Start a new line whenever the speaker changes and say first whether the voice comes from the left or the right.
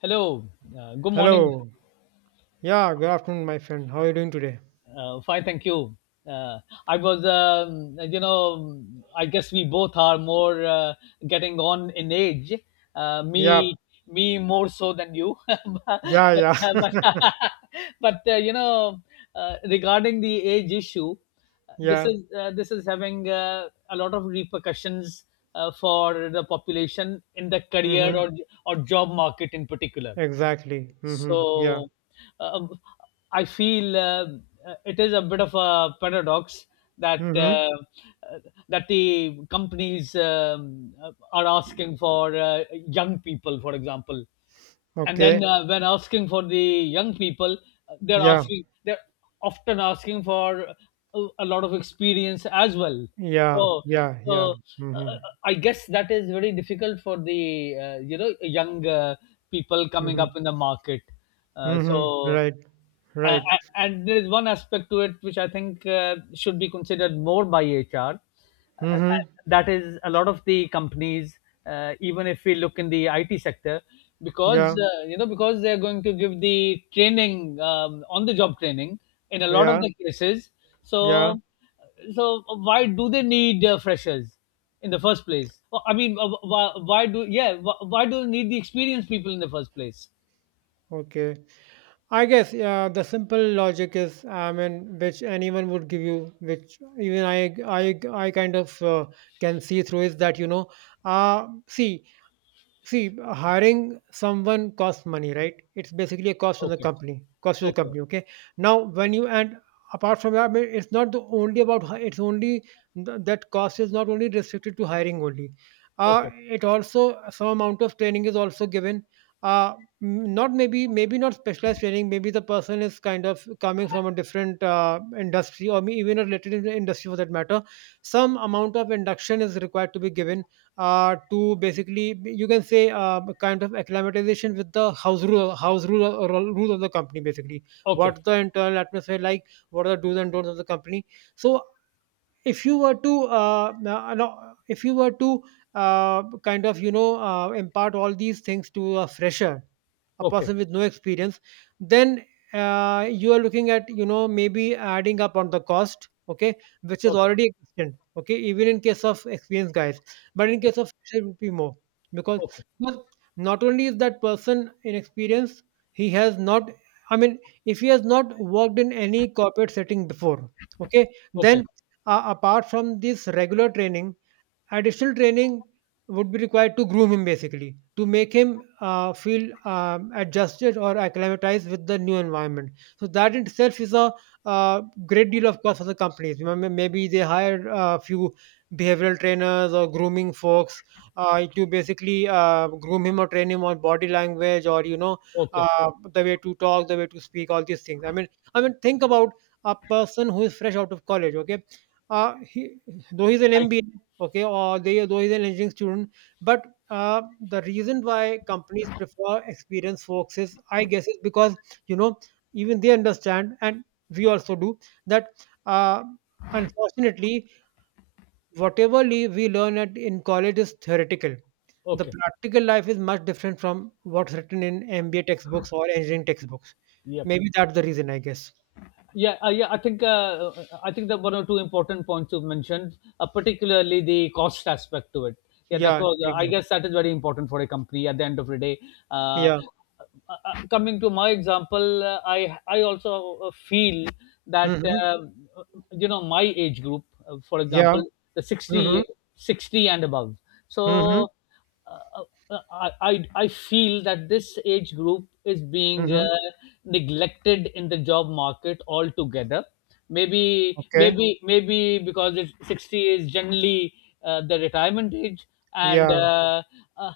left: Hello, good morning.
right: Hello. Yeah, good afternoon, my friend. How are you doing today?
left: Fine, thank you. Uh, I was, you know, I guess we both are more getting on in age. Uh,
right: Yeah,
left: me, me more so than you.
right: yeah, yeah,
left: But, but regarding the age issue, this
right: yeah.
left: is uh, this is having a lot of repercussions for the population in the career
right: Mm-hmm.
left: or job market in particular.
right: Exactly. Mm-hmm. Yeah.
left: So uh, I feel it is a bit of a paradox that uh,
right: Mm-hmm.
left: uh, that the companies are asking for young people, for example. And then
right: Okay.
left: when asking for the young people, they're
right: Yeah,
left: asking they're often asking for a lot of experience as well. so
right: yeah, yeah, yeah.
left: so uh,
right: Mm-hmm.
left: I guess that is very difficult for the young people coming up
right: Mm-hmm.
left: in the market,
right: Mm-hmm.
left: so,
right: Right,
left: uh,
right: right.
left: and there is one aspect to it which I think should be considered more by HR. Uh,
right: Mm-hmm.
left: that is, a lot of the companies, even if we look in the IT sector, because
right: Yeah,
left: you know because they are going to give the training, on the job training, in a lot of
right: yeah,
left: the cases.
right: yeah.
left: So, so why do they need freshers in the first place? Well, I mean, why do they need the experienced people in the first place?
right: Okay. I guess yeah, the simple logic is, I mean, which anyone would give you, which even I kind of can see through is that, you know, uh, see, See, hiring someone costs money, right? It's basically a cost on the
left: Okay.
right: company, cost to the
left: Okay.
right: company. Okay. Now, when you and apart from that, I mean, it's not the only about hi- it's only th- that cost is not only restricted to hiring only.
left: Okay.
right: It also some amount of training is also given. Uh, not maybe not specialized training. Maybe the person is kind of coming from a different industry or may- even a related in- industry for that matter. Some amount of induction is required to be given to basically you can say kind of acclimatization with the house rule or rule of the company basically,
left: Okay.
right: what the internal atmosphere like, what are the do's and don'ts of the company. So if you were to if you were to kind of you know impart all these things to a fresher, a
left: Okay.
right: person with no experience, then you are looking at you know maybe adding up on the cost, okay, which is
left: Okay.
right: already existent, okay, even in case of experienced guys. But in case of fresher it would be more because
left: Okay.
right: because not only is that person inexperienced, he has not, I mean, if he has not worked in any corporate setting before, okay,
left: Okay.
right: then apart from this regular training, additional training would be required to groom him basically, to make him feel adjusted or acclimatized with the new environment. So that in itself is a great deal of cost for the companies. Remember, maybe they hire a few behavioral trainers or grooming folks to basically groom him or train him on body language or you know
left: Okay.
right: the way to talk, the way to speak, all these things, I mean, think about a person who is fresh out of college, okay. He, though he's an
left: Right.
right: MBA, okay, or they are those is an engineering student, but the reason why companies prefer experienced folks is, I guess, is because you know even they understand, and we also do, that uh, unfortunately whatever le- we learn at in college is theoretical. The
left: Okay.
right: practical life is much different from what's written in MBA textbooks or engineering textbooks.
left: Yep.
right: Maybe that's the reason, I guess.
left: Yeah, yeah. I think that one or two important points you've mentioned, particularly the cost aspect to it. Yeah, that
right: Yeah,
left: was. I
right: exactly.
left: guess that is very important for a company at the end of the day. Uh, uh,
right: Yeah.
left: Coming to my example, I also feel that
right: Mm-hmm.
left: um, my age group, for
right: Yeah.
left: example, the
right: Mm-hmm.
left: 60, 60 and above.
right: Mm-hmm.
left: So uh, I feel that this age group is being
right: Mm-hmm.
left: neglected in the job market altogether. Maybe
right: Okay.
left: maybe maybe because it's 60 is generally the retirement age, and
right: Yeah.
left: uh,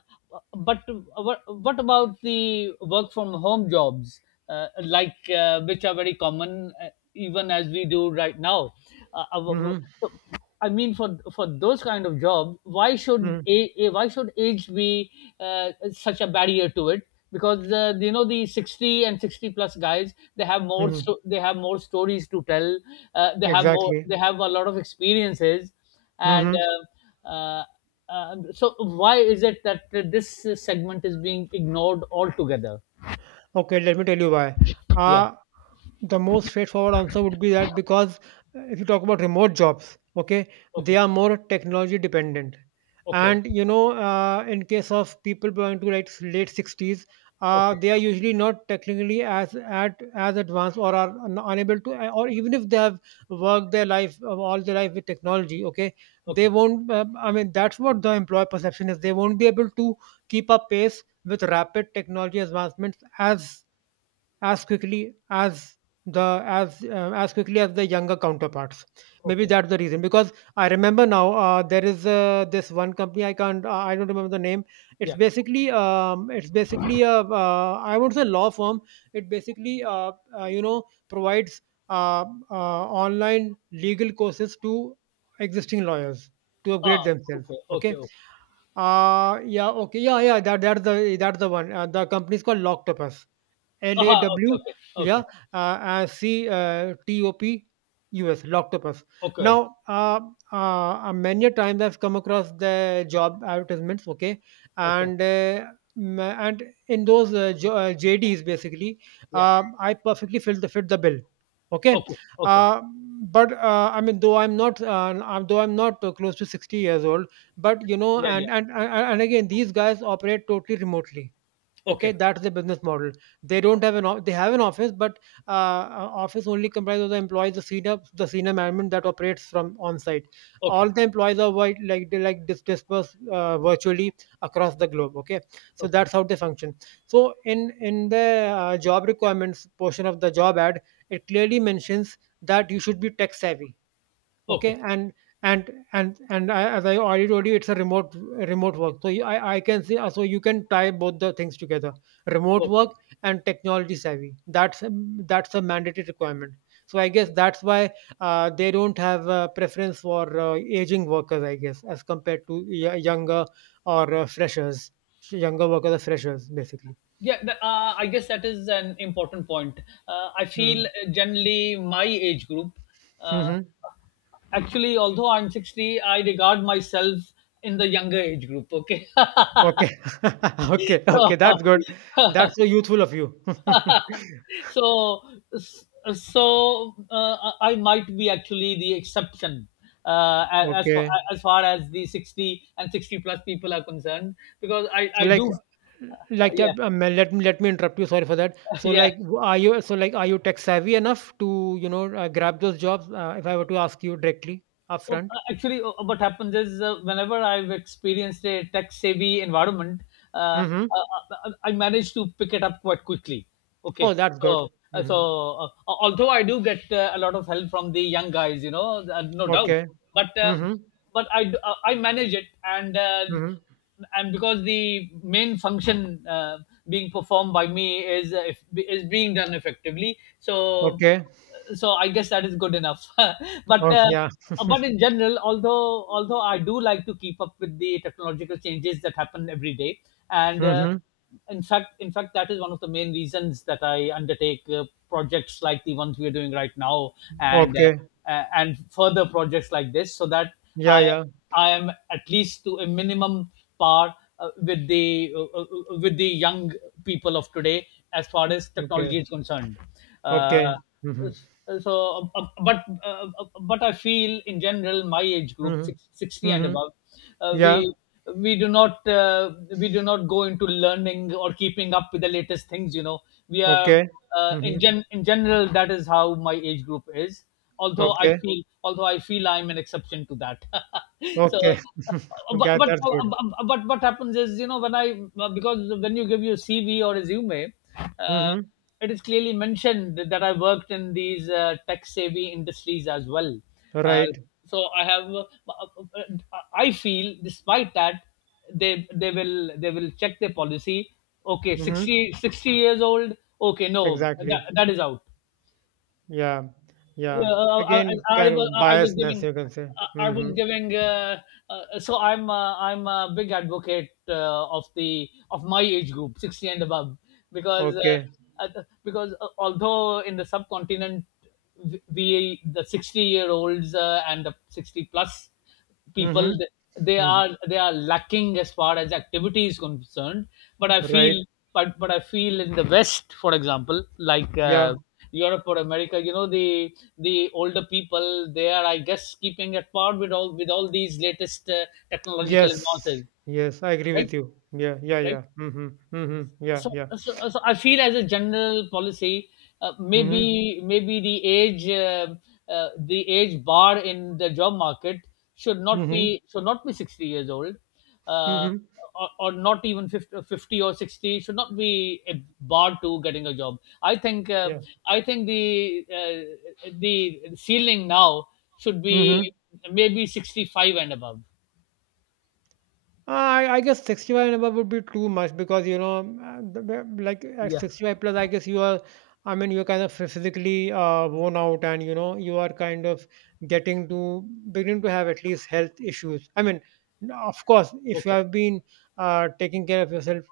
left: but what about the work from home jobs, like, which are very common even as we do right now. uh, uh, w- w-
right: Mm-hmm.
left: so, I mean, for those kind of jobs, why should
right: Mm,
left: why should age be such a barrier to it, because the 60 and 60 plus guys,
right: mhm,
left: they have more stories to tell,
right: exactly.
left: they have a lot of experiences, and
right: Mhm.
left: uh, uh, so why is it that this segment is being ignored altogether?
right: Okay, let me tell you why.
left: Yeah.
right: Uh, the most straightforward answer would be that because if you talk about remote jobs, okay, they
left: Okay.
right: are more technology dependent.
left: Okay.
right: And you know, in case of people belonging to like late 60s,
left: Okay.
right: they are usually not technically as at as advanced or are un- unable to, or even if they have worked their life all their life with technology, okay, they
left: Okay.
right: won't. I mean, that's what the employer perception is. They won't be able to keep up pace with rapid technology advancements as as quickly as the as quickly as the younger counterparts. Maybe
left: Okay.
right: that's the reason because I remember now there is this one company I can't I don't remember the name. It's
left: Yeah.
right: basically it's basically a I won't say law firm, it basically you know provides uh, online legal courses to existing lawyers to upgrade
left: Ah,
right: themselves,
left: okay. Okay.
right: okay.
left: Okay.
right: Yeah, okay, yeah, yeah, that's the that's the one, the company is called Loctopus.
left: Aha, okay.
right: LAW,
left: Okay.
right: yeah,
left: Okay.
right: C, TOP, US, Loctopus.
left: Okay.
right: Now, many a times I've come across the job advertisements, okay,
left: Okay.
right: and and in those JDs basically,
left: Yeah.
right: I perfectly fit the bill, okay.
left: Okay. Okay.
right: Uh, but I mean, though I'm not close to 60 years old, but you know,
left: Yeah.
right: and
left: Yeah.
right: and and and again, these guys operate totally remotely, okay,
left: Okay.
right: that's the business model. They don't have an o- they have an office, but uh, office only comprises of the employees, the senior management that operates from on site.
left: Okay.
right: All the employees are wi- like they like dis- dispersed virtually across the globe, okay, so
left: Okay.
right: that's how they function. So in the job requirements portion of the job ad, it clearly mentions that you should be tech savvy, okay,
left: Okay.
right: and I, as I already told you, it's a remote work, so you, I can see so you can tie both the things together: remote
left: Okay.
right: work and technology savvy. That's a- that's a mandatory requirement. So I guess that's why they don't have a preference for aging workers, I guess, as compared to y- younger or freshers, younger workers are freshers basically.
left: Yeah, I guess that is an important point. I feel,
right: Mm.
left: generally, my age group, uh,
right: Hmm.
left: actually, although I'm 60, I regard myself in the younger age group. Okay.
right: Okay. Okay, okay, that's good. That's so youthful of you.
left: so so so, I might be actually the exception, uh, as far,
right: Okay.
left: as far as the 60 and 60 plus people are concerned, because I
right: So
left: I
right: like
left: do. Yeah.
right: let me interrupt you. Sorry for that. So
left: Yeah.
right: like w- are you, so like, are you tech savvy enough to you know grab those jobs? If I were to ask you directly
left: Oh,
right: upfront.
left: actually, what happens is, whenever I've experienced a tech-savvy environment, uh,
right: Mm-hmm.
left: uh, I manage to pick it up quite quickly.
right: Oh,
left: Okay,
right: that's good.
left: so uh,
right: Mm-hmm.
left: so uh, although I do get a lot of help from the young guys, no doubt,
right: Okay.
left: but uh,
right: Mm-hmm.
left: but I manage it, and,
right: Mm-hmm.
left: and because the main function being performed by me is, if, is being done effectively. So,
right: Okay.
left: so I guess that is good enough. but,
right: Oh yeah.
left: but in general, although I do like to keep up with the technological changes that happen every day, and,
right: Mm-hmm.
left: in fact, that is one of the main reasons that I undertake projects like the ones we are doing right now, and,
right: Okay.
left: and further projects like this, so that
right: Yeah.
left: I
right: Yeah.
left: I am at least to a minimum par with the young people of today as far as technology
right: Okay.
left: is concerned.
right: Okay.
left: Uh,
right: Mm-hmm.
left: so, but I feel in general my age group,
right: Mm-hmm.
left: 60 and
right: Mm-hmm.
left: above, uh,
right: Yeah.
left: we we do not, go into learning or keeping up with the latest things. You know, we are
right: Okay. Mm-hmm.
left: in general, that is how my age group is, although i
right: Okay.
left: feel although i feel I'm an exception to that. So,
right: Okay.
left: but,
right: okay. That's good.
left: what happens is, you know when I because when you give your CV or resume, uh,
right: Mm-hmm.
left: it is clearly mentioned that I worked in these, tech savvy industries as well, uh,
right: Right.
left: so I have, I feel despite that they will check their policy. Okay,
right: Mm-hmm.
left: sixty years old. Okay, no, that,
right: Exactly.
left: that is out.
right: Yeah,
left: uh,
right: yeah.
left: I,
right: Again,
left: I,
right: kind of
left: I was
right: biasness,
left: giving,
right: you can say.
left: I was
right: Mm-hmm.
left: giving, so I'm, I'm a big advocate of, the of my age group, 60 and above, because,
right: Okay.
left: because, although in the subcontinent, we, the 60-year olds, and the 60 plus people,
right: Mm-hmm.
left: they
right: Hmm.
left: are, they are lacking as far as activity is concerned. But I feel,
right: Right.
left: but I feel in the West, for example, like,
right: Yeah.
left: Europe or America, the older people, they are, I guess, keeping at par with all, with all these latest, technological
right: Yes.
left: advances.
right: Yes. I agree
left: Right.
right: with you. Yeah. Yeah.
left: Right.
right: Yeah. Mm-hmm. Mm-hmm. Yeah.
left: So,
right: Yeah.
left: so, so I feel, as a general policy,
right: Mm-hmm.
left: maybe maybe the age, the age bar in the job market should not
right: Mm-hmm.
left: be, should not be 60 years old, uh,
right: Mm-hmm.
left: or not even 50, or 50 or 60 should not be a bar to getting a job. I think,
right: Yeah.
left: I think the, the ceiling now should
right: Hmm.
left: be maybe 65 and above.
right: I guess 65 and above would be too much because you know, like at
left: Yeah.
right: 65 plus, I guess you are, I mean, you're kind of physically worn out and you know, you are kind of getting to beginning to have at least health issues. I mean, n- of course, if you
left: Okay.
right: have been taking care of yourself,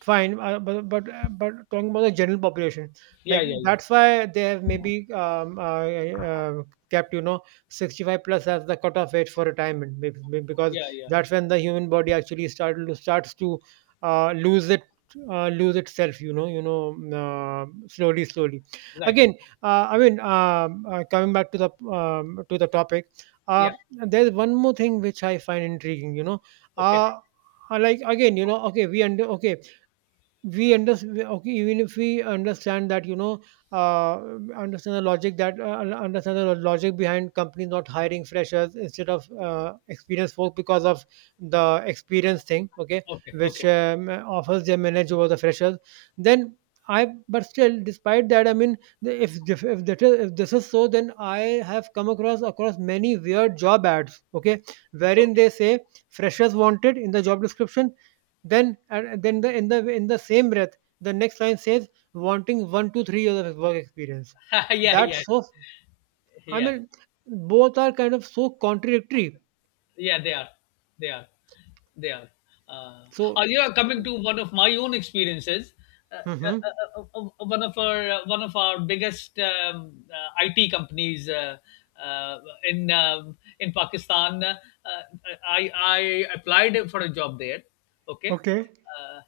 right: fine, but talking about the general population,
left: Yeah.
right: like
left: Yeah. Yeah.
right: that's why they have maybe uh, kept you know 65 plus as the cutoff age for retirement, maybe because
left: Yeah. Yeah.
right: that's when the human body actually starts to uh, lose it lose itself, you know, you know, slowly slowly
left: Right.
right: again. I mean coming back to the topic, uh,
left: Yeah.
right: there's one more thing which I find intriguing, you know.
left: Okay.
right: uh, like again you know we understand, okay, even if we understand that you know uh, understand the logic behind companies not hiring freshers instead of experienced folk because of the experience thing, okay,
left: Okay, okay,
right: which offers them manage over the freshers. Then I, but still despite that, I mean, the- if that is, if this is so, then I have come across many weird job ads, okay, wherein
left: okay.
right: they say freshers wanted in the job description, then and then the in the same breath, the next line says wanting 1 to 3 years of work experience.
left: Yeah, yeah,
right: That's so. I
left: yeah.
right: mean, both are kind of so contradictory.
left: Yeah, they are. They are. They are. Uh, oh,
right: So,
left: you are coming to one of my own experiences.
right: hmm.
left: One of our, one of our biggest, IT companies, uh, in, in Pakistan. Uh, I applied for a job there. Okay,
right: Okay.
left: uh,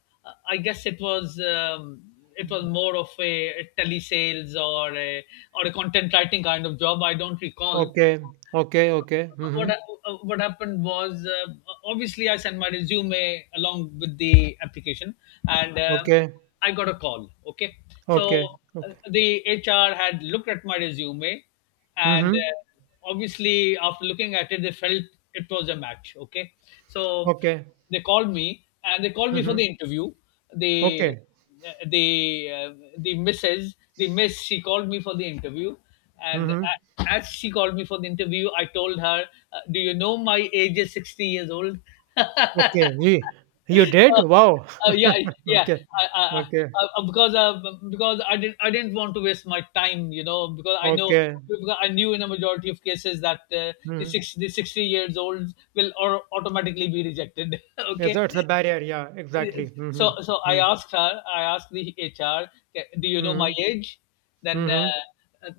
left: I guess it was, it was
right: Mm.
left: more of a telesales or a, or a content writing kind of job. I don't recall
right: Okay, okay, okay. Hmm.
left: what, what happened was, obviously I sent my resume along with the application, and,
right: Okay,
left: I got a call. Okay, so,
right: okay, okay.
left: the HR had looked at my resume, and,
right: Hmm.
left: obviously after looking at it, they felt it was a match. Okay, so
right: Okay.
left: they called me, and they called me for
right: Hmm.
left: the interview. They
right: Okay.
left: the the missus, the miss, she called me for the interview, and,
right: Hmm.
left: a- as she called me for the interview, I told her, "Do you know my age is 60 years old?"
right: Okay. You did?
left: Uh,
right: Wow.
left: yeah, yeah.
right: Okay,
left: I, I,
right: okay,
left: I, I, because, because I didn't, I didn't want to waste my time, because I know,
right: okay.
left: because I knew in a majority of cases that, the
right: Hmm.
left: six, the 60 years olds will, or automatically be rejected.
right: Yes,
left: Okay,
right: it's a barrier. Yeah, exactly. Hmm.
left: so, so I asked her, I asked the HR, "Okay, do you know my
right: Mhm.
left: age?" Then,
right: Mhm.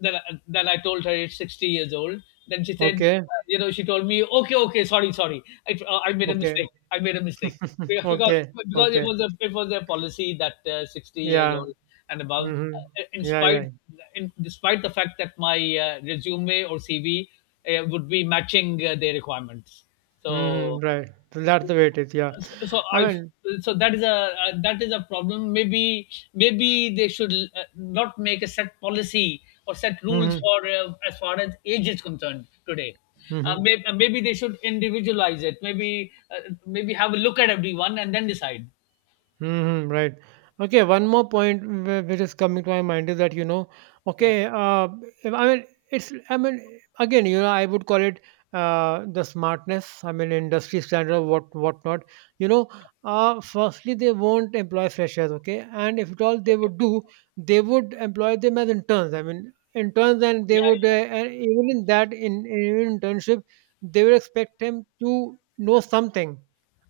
left: then I told her it's 60 years old. Then she said,
right: Okay.
left: she told me, okay, okay, sorry, sorry, I made a
right: Okay.
left: mistake. I made a mistake because because
right: Okay.
left: because it
right: Okay.
left: was a, it was a policy that, 60 years
right: Yeah.
left: old and above,
right: Mhm.
left: in
right: Yeah.
left: spite,
right: Yeah.
left: in, despite the fact that my, resume or CV, would be matching, their requirements.
right: Mhm.
left: So,
right: Right. So that's the way it is. Yeah.
left: so, so
right: I
left: I
right: mean.
left: so that is a, that is a problem. Maybe, maybe they should, not make a set policy or set rules
right: Mhm.
left: for, as far as age is concerned today.
right: Mhm.
left: Maybe they should individualize it. Maybe have a look at everyone and then decide.
right: Mhm, right. Okay, one more point wh- which is coming to my mind is that, you know,
left: Yeah.
right: okay, uh, if- I mean, it's, I mean, again, you know, I would call it the smartness, I mean, industry standard, what not. You know, firstly, they won't employ freshers, okay? And if at all they
left: Okay.
right: would do, they would employ them as interns. I mean, interns, and they would,
left: Yeah.
right: and even in that, in internship, they would expect him to know something.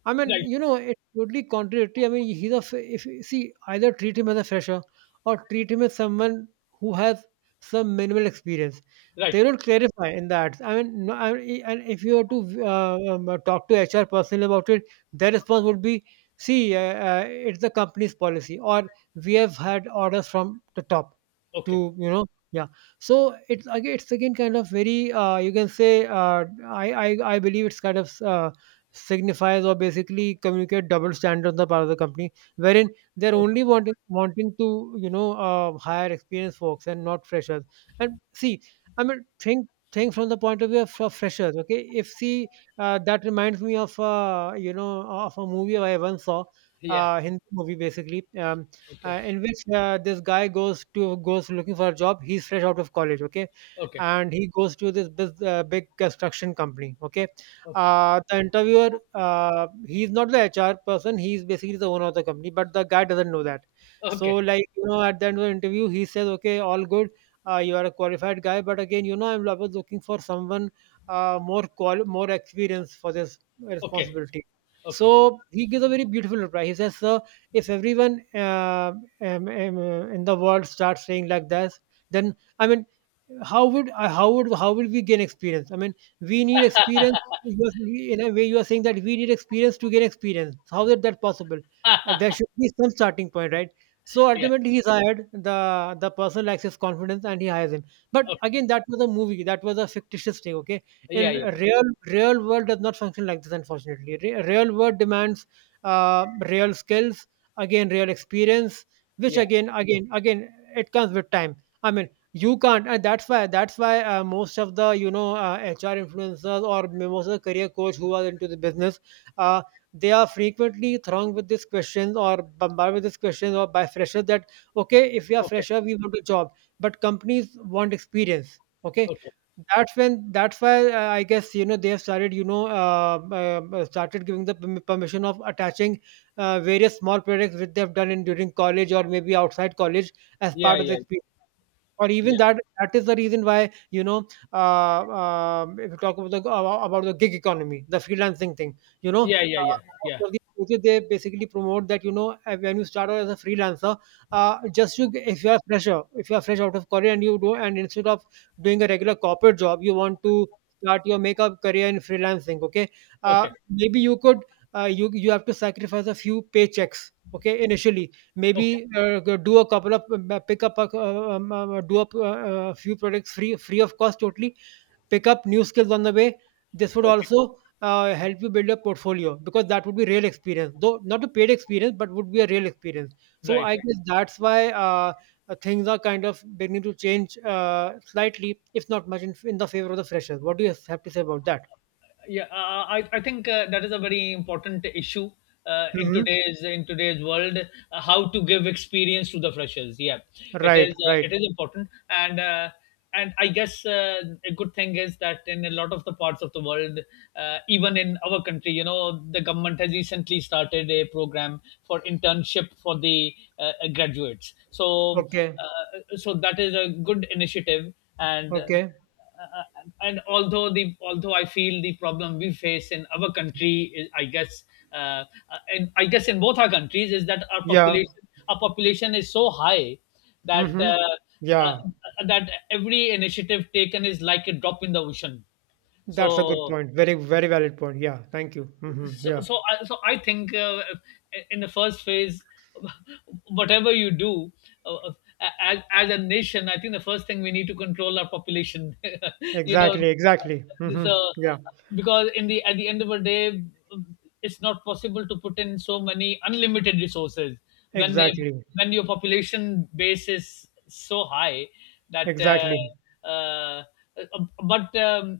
right: I
left: Yeah.
right: mean,
left: Right.
right: you know, totally contradictory. I mean, he's a f- if see, either treat him as a fresher or treat him as someone who has some minimal experience.
left: Right.
right: They don't clarify in the ads. I mean, no, I mean, and if you were to talk to HR personally about it, their response would be, "See, it's the company's policy," or "We have had orders from the top
left: Okay.
right: to. Yeah, so it's again kind of very you can say I believe it's kind of signifies or basically communicate double standard on the part of the company, wherein they're
left: Okay.
right: only wanting to hire experienced folks and not freshers. And see, I mean think from the point of view of freshers. Okay, if see that reminds me of you know of a movie I once saw.
left: Yeah.
right: Hindi movie basically,
left: Okay.
right: in which this guy goes looking for a job. He's fresh out of college, okay,
left: Okay.
right: and he goes to this big construction company, okay,
left: Okay.
right: the interviewer, he's not the HR person. He's basically the owner of the company, but the guy doesn't know that. So,
left: Okay.
right: like you know, at the end of the interview, he says, "Okay, all good. You are a qualified guy, but again, you know, I was looking for someone more experience for this
left: Okay.
right: responsibility."
left: Okay.
right: So he gives a very beautiful reply. He says, "Sir, if everyone in the world starts saying like this, then I mean, how would we gain experience? I mean, we need experience. You are- In a way, you are saying that we need experience to gain experience. How is that possible? And there should be some starting point, right? So
left: Yeah.
right: ultimately, he's hired. The person lacks his confidence, and he hires him. But
left: Okay.
right: again, that was a movie. That was a fictitious thing. Okay,
left: Yeah.
right: in
left: Yeah. Yeah.
right: real world does not function like this. Unfortunately, real world demands real skills, again real experience, which
left: Yeah.
right: again it comes with time. I mean, you can't and that's why most of the HR influencers or most of the career coach who are into the business uh, they are frequently thronged with these questions or bombarded with these questions or by freshers that okay if you are
left: Okay.
right: fresher we want a job but companies want experience okay
left: Okay.
right: that's why I guess you know they have started started giving the permission of attaching various small projects which they have done in during college or maybe outside college as
left: Yeah.
right: part of the
left: Yeah.
right: experience or even
left: Yeah.
right: that is the reason why if you talk about the gig economy the freelancing thing
left: Yeah, yeah, yeah, yeah.
right: most of the places, they basically promote that when you start out as a freelancer just you if you are fresher if you are fresh out of career and you do and instead of doing a regular corporate job you want to start your makeup career in freelancing okay
left: Okay,
right: maybe you could you have to sacrifice a few paychecks okay initially.
left: okay,
right: Maybe go do a couple of pick up a, do up a few products free of cost totally. Pick up new skills on the way. This would
left: okay.
right: also help you build a portfolio because that would be real experience, though not a paid experience, but would be a real experience. So
left: Right,
right: I
left: right.
right: guess that's why things are kind of beginning to change slightly, if not much, in the favor of the freshers. What do you have to say about that?
left: Yeah, I think that is a very important issue in
right: Mm-hmm.
left: today's world. How to give experience to the freshers, yeah. It
right: Right,
left: is
right: right.
left: it is important, and I guess a good thing is that in a lot of the parts of the world, even in our country, you know, the government has recently started a program for internship for the graduates. so
right: Okay,
left: uh, so that is a good initiative. and uh,
right: okay.
left: and although the although I feel the problem we face in our country is, I guess, uh, and I guess in both our countries, is that our
right: Yeah.
left: population is so high that
right: Mm-hmm.
left: uh,
right: Yeah.
left: that every initiative taken is like a drop in the ocean.
right: That's a good
left: So
right: point. Very, very valid point. Yeah. Thank you.
left: so
right: Yeah.
left: so I, so I think in the first phase, whatever you do, uh, uh, as a nation, I think the first thing we need to control our population. you know
right: Exactly. Exactly.
left: this
right: Yeah.
left: Because in the at the end of the day, it's not possible to put in so many unlimited resources when they,
right: Exactly.
left: when your population base is so high that
right: Exactly.
left: uh, but um,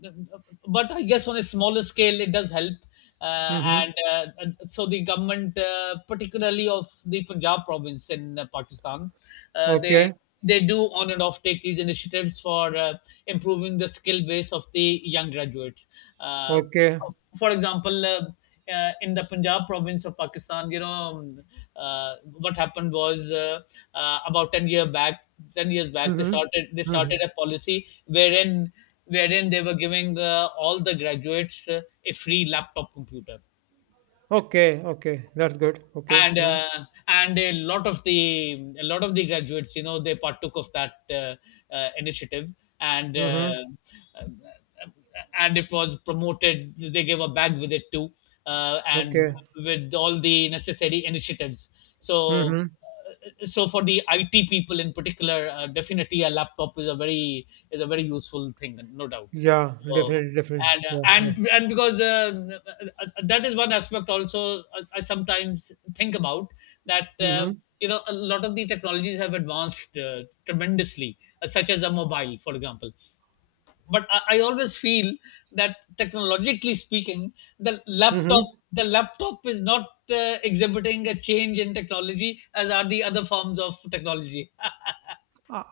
left: but I guess on a smaller scale it does help. Uh,
right: hmm
left: and So the government, particularly of the Punjab province in Pakistan, uh, they
right: Okay.
left: they do on and off take these initiatives for improving the skill base of the young graduates. Uh,
right: Okay.
left: for example, in the Punjab province of Pakistan, you know, what happened was about 10 years back, they
right: hmm
left: started they
right: hmm
left: started a policy wherein they were giving all the graduates a free laptop computer.
right: Okay. Okay. That's good. Okay.
left: and
right: Mm-hmm.
left: uh, and a lot of the graduates, you know, they partook of that initiative, and uh,
right: Mm-hmm.
left: uh, and it was promoted. They gave a bag with it too, and
right: Okay.
left: with all the necessary initiatives. so
right: hmm
left: so for the IT people in particular, definitely a laptop is a very useful thing, no doubt.
right: Yeah.
left: So,
right: Definitely. Definitely.
left: and uh,
right: Yeah. Yeah.
left: and and because that is one aspect also I sometimes think about, that
right: Mm-hmm.
left: you know, a lot of the technologies have advanced tremendously, such as a mobile, for example. But I always feel that technologically speaking, the laptop
right: Mm-hmm.
left: the laptop is not exhibiting a change in technology as are the other forms of technology.
right: I,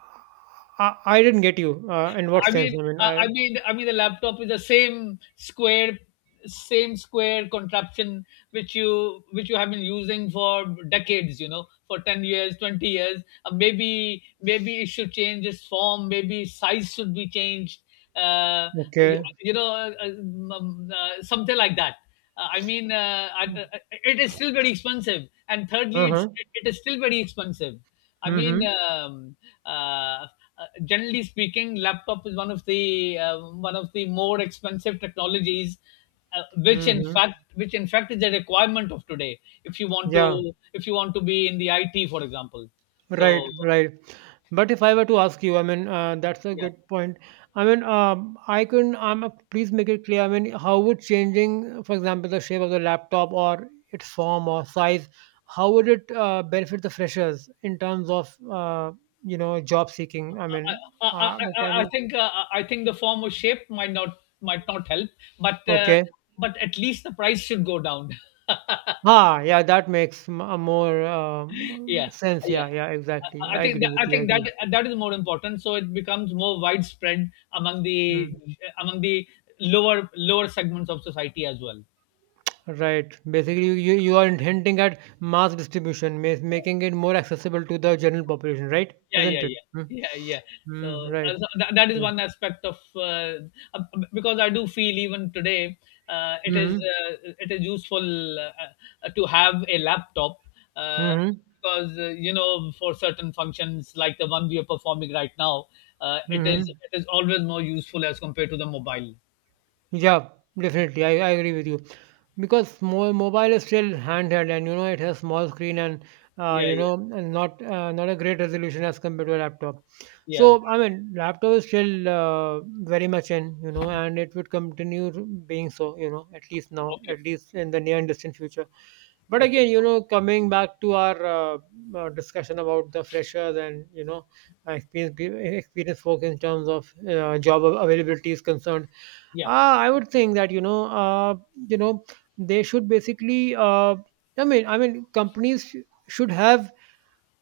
right: I didn't get you. In what
left: I
right: sense?
left: mean,
right: I mean,
left: uh, I
right: I.
left: mean, I mean, the laptop is the same square contraption which you have been using for decades. You know, for 10 years, 20 years. Maybe maybe it should change its form. Maybe size should be changed. Uh, you,
right: Okay.
left: you know, uh, uh, Something like that. Uh, I mean, uh, I, uh, it is still very expensive, and
right: Uh
left: thirdly,
right: huh.
left: it is still very expensive. I mean,
right: Mm-hmm.
left: um, uh, uh, Generally speaking, laptop is one of the more expensive technologies,
right: Mm-hmm.
left: which in fact is a requirement of today. If you want
right: Yeah.
left: to be in the IT, for example.
right: Right.
left: So,
right: Right. But if I were to ask you, I mean, that's a
left: yeah.
right: good point. I mean, I can, please make it clear. I mean, how would changing, for example, the shape of the laptop or its form or size, how would it benefit the freshers in terms of, you know, job seeking? I
left: I,
right: mean,
left: I, I,
right: can
left: I I
right: you,
left: think I think the form or shape might not help, but uh,
right: okay.
left: but at least the price should go down.
right: Ah, yeah, that makes a more
left: Yeah,
right: sense.
left: yeah.
right: Yeah, yeah, exactly.
left: i I
right: I
left: think
right: agree
left: that,
right: with
left: i
right: you. I
left: think that
right: agree.
left: that is more important, so it becomes more widespread among the
right: Hmm.
left: among the lower lower segments of society as well.
right: Right. Basically, you are hinting at mass distribution, making it more accessible to the general population, right?
left: Yeah,
right: Isn't
left: yeah,
right: it?
left: yeah, yeah. So,
right: Mm-hmm. Right.
left: that is
right: Right.
left: one aspect of uh, because I do feel even today uh, it is
right: Mm-hmm.
left: uh, it is useful to have a laptop uh,
right: Mm-hmm.
left: because, you know, for certain functions like the one we are performing right now,
right: hmm
left: it is always more useful as compared to the mobile.
right: Yeah, definitely. I agree with you. Because mobile is still handheld and you know it has small screen and
left: Yeah,
right: you
left: yeah,
right: know and not not a great resolution as compared to a laptop.
left: yeah.
right: So I mean laptop is still very much in you know and it would continue to being so you know at least now
left: Okay,
right: at least in the near and distant future. But
left: okay.
right: again you know coming back to our discussion about the freshers and you know experience folks in terms of job availability is concerned
left: Yeah,
right: I would think that you know, they should basically. I mean, companies should have.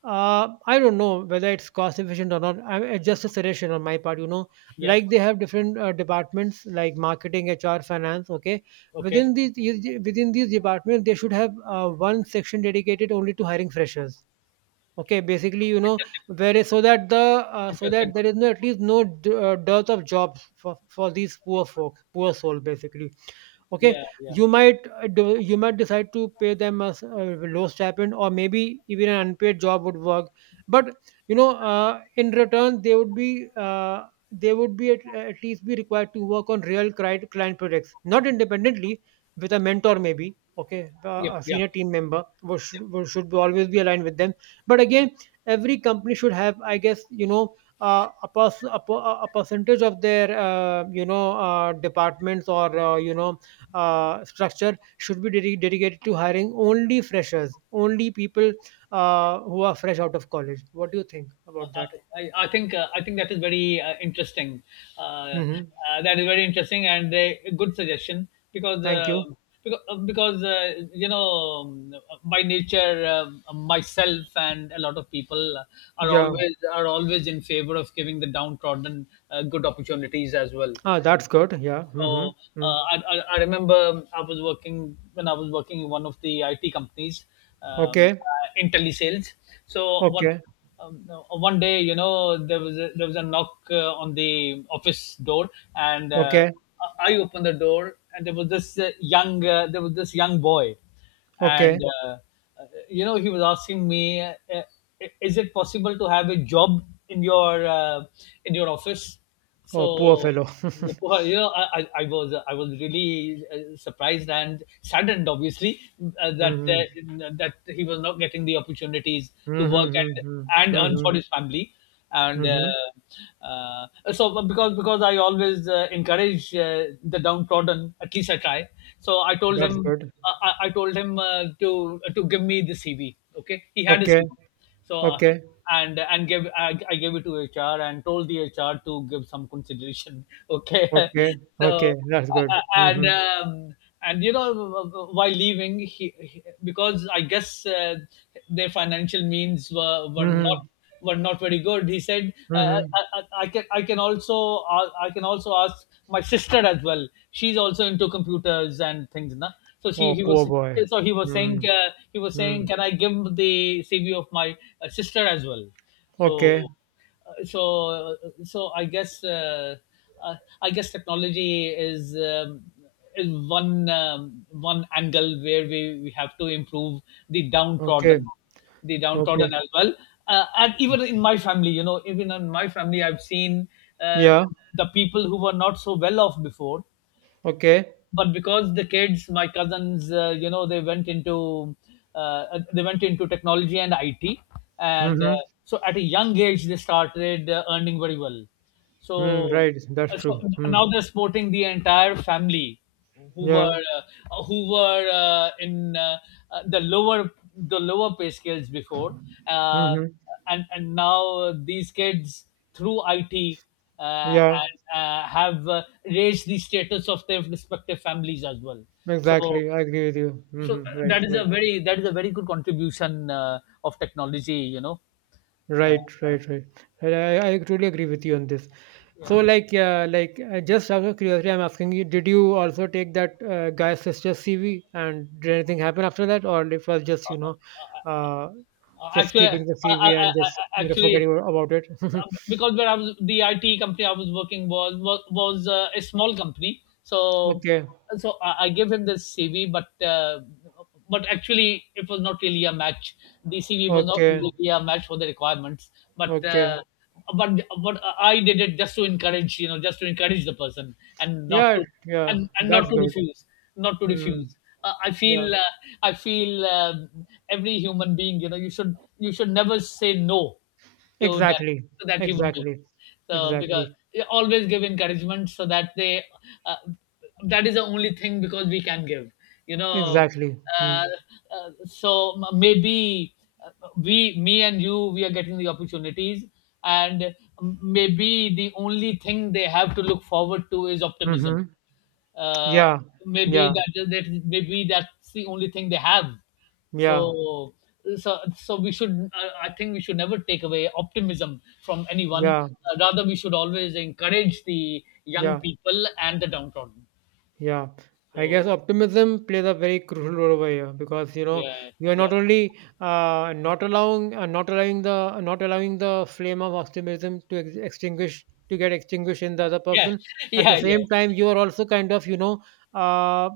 right: I don't know whether it's cost efficient or not. I it's just a suggestion on my part. You know,
left: yeah.
right: like they have different departments like marketing, HR, finance. Okay,
left: Okay.
right: within these departments, they should have one section dedicated only to hiring freshers. Okay, basically, you know, where so that the so
left: Interesting.
right: that there is no at least no d- dearth of jobs for these poor folk, poor soul, basically okay
left: Yeah, yeah.
right: you might you might decide to pay them a low stipend or maybe even an unpaid job would work but you know in return they would be at least be required to work on real client projects not independently with a mentor maybe okay
left: Yep,
right: a
left: yep.
right: senior team member who should be always be aligned with them but again every company should have I guess you know a percentage of their you know departments or you know structure should be dedicated to hiring only freshers, only people who are fresh out of college. What do you think
left: Uh, uh,
right: about that?
left: I think that is very interesting. Uh,
right: hmm
left: that is very interesting and a good suggestion because
right: Thank you.
left: because, you know, um, by nature, myself and a lot of people are
right: Yeah.
left: always in favor of giving the downtrodden good opportunities as well.
right: Ah, that's good. Yeah.
left: So,
right: Mm.
left: I remember I was working, when I was working in one of the IT companies,
right: Okay.
left: IntelliSales. So what,
right: Okay.
left: one day, you know, there was a knock on the office door, and
right: Okay.
left: I opened the door, and there was this young there was this young boy,
right: Okay.
left: and you know, he was asking me, is it possible to have a job in your uh, in your office?
right: Oh, poor
left: So,
right: fellow.
left: before, you know, I was really surprised and saddened obviously
right: mm-hmm.
left: that he was not getting the opportunities to work and
right: Mm-hmm.
left: earn for
right: Mm-hmm.
left: his family, and
right: Mm-hmm.
left: uh, so because I always encourage the downtrodden, at least I try. So I told
right: That's
left: him,
right: good.
left: I told him to give me the CV. Okay, he had a
right: Okay.
left: CV, so
right: Okay.
left: I gave it to HR and told the HR to give some consideration. Okay,
right: Okay.
left: so
right: Okay. That's good.
left: uh, and
right: Mm-hmm.
left: um, and you know, while leaving, because I guess their financial means were
right: Mm-hmm.
left: not very good. He said,
right: Mm-hmm.
left: I can also ask my sister as well. She's also into computers and things, na. So she
right: Oh,
left: he
right: poor
left: was
right: boy.
left: so he was saying,
right: Mm-hmm. Mm.
left: can I give the CV of my sister as well? So
right: Okay.
left: so so uh, I guess technology is one one angle where we have to improve the
right: Okay,
left: downtrodden, the downtrodden
right: okay.
left: as well. And even in my family, you know, even in my family, I've seen uh,
right: Yeah,
left: the people who were not so well off before,
right: okay.
left: but because the kids, my cousins, you know, they went into they went into technology and it, and
right: Mm-hmm.
left: so at a young age they started earning very well.
right: Mm,
left: so
right: right, that's
left: so
right: true. Mm.
left: now they're supporting the entire family
right: Yeah.
left: who were in the lower pay scales before, uh,
right: Mm-hmm.
left: and now these kids, through it,
right: Yeah,
left: and have raised the status of their respective families as well. So,
right: exactly. I agree with you.
left: so
right: Mm-hmm. Right,
left: that is
right: right.
left: a very good contribution of technology. You know, uh,
right: Right, right, right. And I truly agree with you on this. So, like, yeah, like, just out of curiosity, I'm asking you, did you also take that guy's sister's CV and did anything happen after that? Or it was just, you know, uh, just
left: actually,
right: keeping the
left: I,
right: CV
left: I,
right: and just, you know,
left: actually,
right: forgetting about it?
left: because where I was, the IT company I was working was a small company, so
right: okay,
left: I gave him this CV, but actually it was not really a match. The CV was not
right: okay,
left: really a match for the requirements, but.
right: okay.
left: But but I did it just to encourage, you know, just to encourage the person, and not
right: Yeah,
left: to
right: yeah,
left: and not
right: that's
left: to
right: good.
left: refuse, not to
right: Mm,
left: refuse I
right: yeah,
left: feel, I feel uh, every human being, you know, you should never say no to that,
right: exactly,
left: to that human being.
right: exactly,
left: So, because
right: exactly,
left: they always give encouragement so that they, uh, that is the only thing because we can give. You know,
right: exactly.
left: uh,
right: Mm,
left: maybe we, me and you, we are getting the opportunities, and maybe the only thing they have to look forward to is optimism.
right: mm-hmm.
left: Uh,
right: Yeah,
left: maybe
right: yeah,
left: that that maybe that's the only thing they have.
right: yeah,
left: So so we should, I think we should never take away optimism from anyone.
right: yeah,
left: Rather, we should always encourage the young
right: yeah.
left: people and the downtrodden.
right: Yeah, I guess
left: So,
right: optimism plays a very crucial role over here because you know
left: yeah,
right: you are
left: yeah,
right: not only not allowing not allowing the not allowing the flame of optimism to extinguish to get extinguished in the other
left: yeah,
right: person. At the
left: yeah, yeah,
right: same time, you are also kind of you know uh,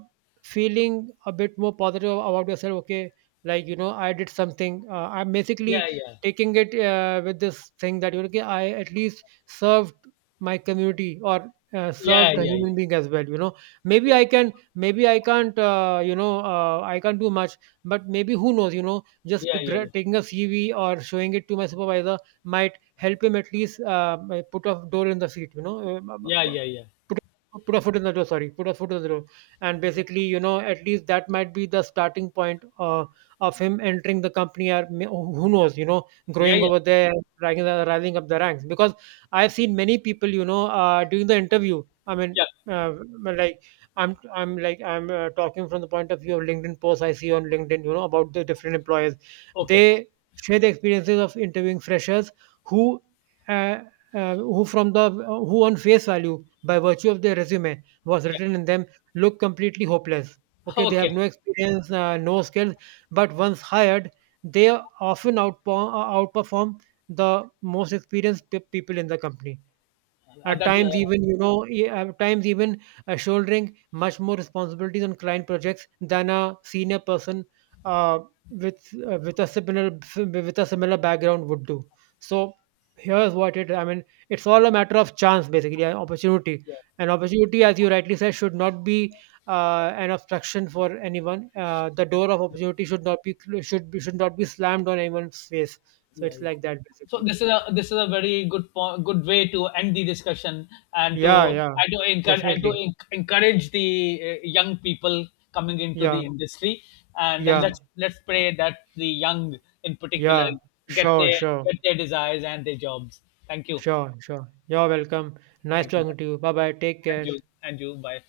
right: feeling a bit more positive about yourself. Okay, like you know I did something. I'm
left: yeah,
right: basically
left: yeah,
right: taking it with this thing that you know, okay I at least served my community or
left: yeah,
right: served a
left: yeah,
right: human
left: yeah,
right: being as well. You know maybe i can maybe I can't you know I can't do much but maybe who knows you know just
left: yeah,
right: to
left: yeah,
right: taking a CV or showing it to my supervisor might help him at least put a door in the seat you know
left: yeah,
right: uh,
left: yeah, yeah, yeah,
right: put a foot in the door sorry put a foot in the door and basically you know at least that might be the starting point of him entering the company or may- oh, who knows you know
left: yeah, yeah,
right: growing
left: yeah.
right: over there rising, rising up the ranks because I've seen many people you know during the interview I mean uh, well, like I'm like I'm talking from the point of view of LinkedIn posts I see on LinkedIn you know about the different employers
left: Okay,
right: they share the experiences of interviewing freshers who uh, who from the who on face value by virtue of their resume was
left: yeah,
right: written in them look completely hopeless. Okay, they have
left: okay.
right: no experience, no skills, but once hired, they often outperform the most experienced people in the company.
left: Uh,
right: At
left: that,
right: times,
left: uh,
right: even you know, at times even shouldering much more responsibilities on client projects than a senior person uh, with uh, with a similar with a similar background would do. So here's what it. I mean, it's all a matter of chance, basically, an opportunity.
left: yeah.
right: An opportunity, as you rightly said, should not be an obstruction for anyone. The door of opportunity should not be should not be slammed on anyone's face. So
left: Yeah.
right: it's
left: Yeah.
right: like that,
left: So
right: basically.
left: this is a very good point, good way to end the discussion and
right: Yeah,
left: to
right: yeah,
left: encourage and to
right: definitely.
left: encourage the young people coming into
right: Yeah.
left: the industry. and uh,
right: Yeah,
left: let's let's pray that the young, in particular,
right: yeah.
left: get
right: Sure,
left: their
right: sure,
left: desires and their jobs. Thank you,
right: sure, sure. You're welcome. Nice
left: thank you, bye.
right: talking to you. Bye bye. Take
left: and
right: care.
left: you and you bye.